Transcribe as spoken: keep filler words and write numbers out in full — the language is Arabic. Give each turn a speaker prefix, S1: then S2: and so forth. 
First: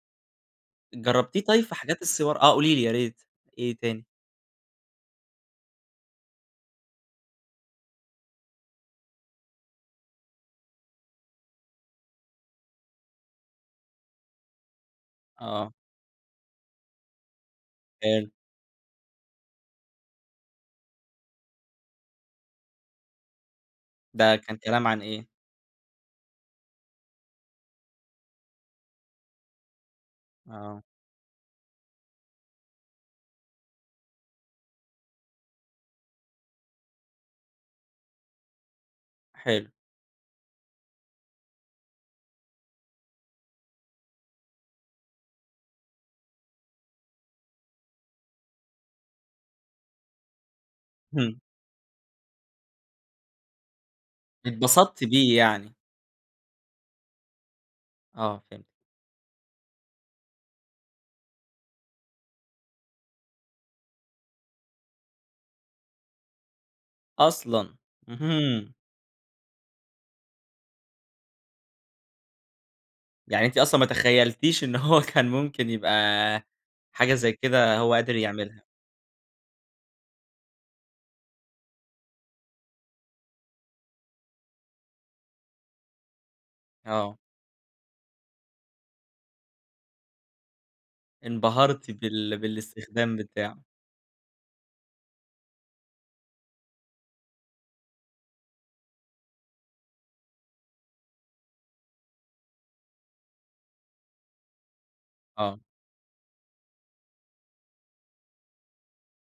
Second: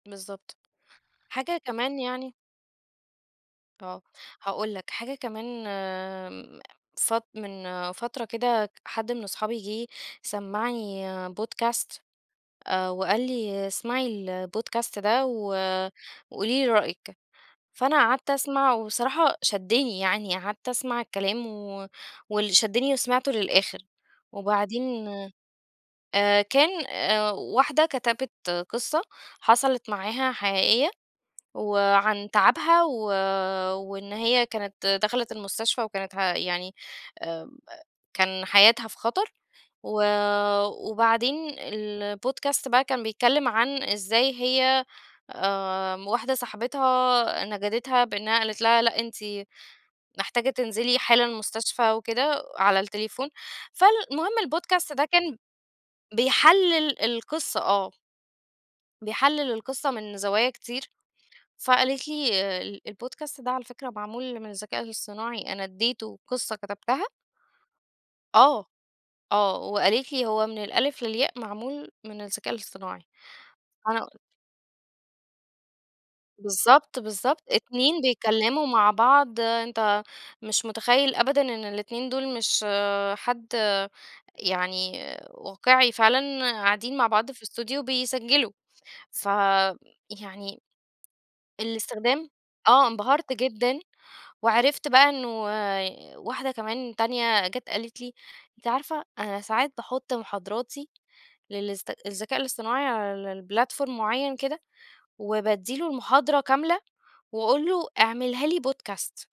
S1: بالضبط
S2: جرّبتيه
S1: حاجة
S2: طيب في
S1: كمان
S2: حاجات
S1: يعني
S2: الصور آه قولي لي يا ريت، إيه
S1: آه
S2: تاني؟
S1: هاقول لك حاجة كمان م صت من فترة كده حد من صحابي جه سمّعني podcast، آآ، وقال لي: "اسمعي الPodcast ده و
S2: آه.
S1: وقولي لي رأيِك"، فأنا قعدت
S2: حلو.
S1: أسمع والصراحة شدّني يعني، قعدت أسمع الكلام و واللي شدّني وسمعته للآخر،
S2: ده كان كلام عن
S1: وبعدين
S2: إيه؟
S1: آآ، كان آآ، واحدة كتبت قصة حصلت معاها
S2: آه.
S1: حقيقية وعن تعبها و وإن هي كانت دخلت المستشفى وكانت ه يعني آمم، كان حياتها في خطر
S2: حلو.
S1: و وبعدين الPodcast بقى كان بيتكلم عن إزاي هي آمم، واحدة صاحبتها نَجَدِتها بإنها قالت لها: "لأ أنتِ محتاجة تنزلي حالًا
S2: إمم.
S1: المستشفى، وكده على التليفون." فالمهم الPodcast
S2: اتبسطتِ
S1: ده
S2: بيه
S1: كان
S2: يعني.
S1: بيحلل القصة، آه.
S2: آه، فهمت.
S1: بيحلل القصة من زوايا كتير، فقالت لي: "الPodcast ده على فكرة معمول من الذكاء الاصطناعي، أنا ادّيته قصة كتبتها"
S2: أصلًا!
S1: آه،
S2: اهم.
S1: آه وقالت لي: "هو من الألف للياء معمول من الذكاء الاصطناعي"،
S2: يعني أنتِ أصلًا ما
S1: أنا قل
S2: تخيّلتيش إن هو كان ممكن يبقى
S1: بالضبط
S2: حاجة زي
S1: بالضبط،
S2: كده هو
S1: اتنين
S2: قادر يعملها.
S1: بيتكلموا مع بعض، أنت مش مُتخيّل أبدًا إن الاتنين دول مش حد يعني واقعي فعلًا قاعدين مع
S2: آه.
S1: بعض في الأستوديو بيسجّلوا، فيعني
S2: انْبَهرتِ
S1: الاستخدام
S2: بال
S1: آه
S2: بالاستخدام
S1: انبهرت
S2: بتاعه.
S1: جدًا، وعرفت بقى إنّه واحدة كمان تانية جات قالت لي: "أنتِ عارفة أنا ساعات باحط مُحاضراتي للذ الذكاء الاصطناعي على الplatform معيّن كده،
S2: آه.
S1: وبادّي له المحاضرة كاملة، وأقول له: "اعملها لي podcast."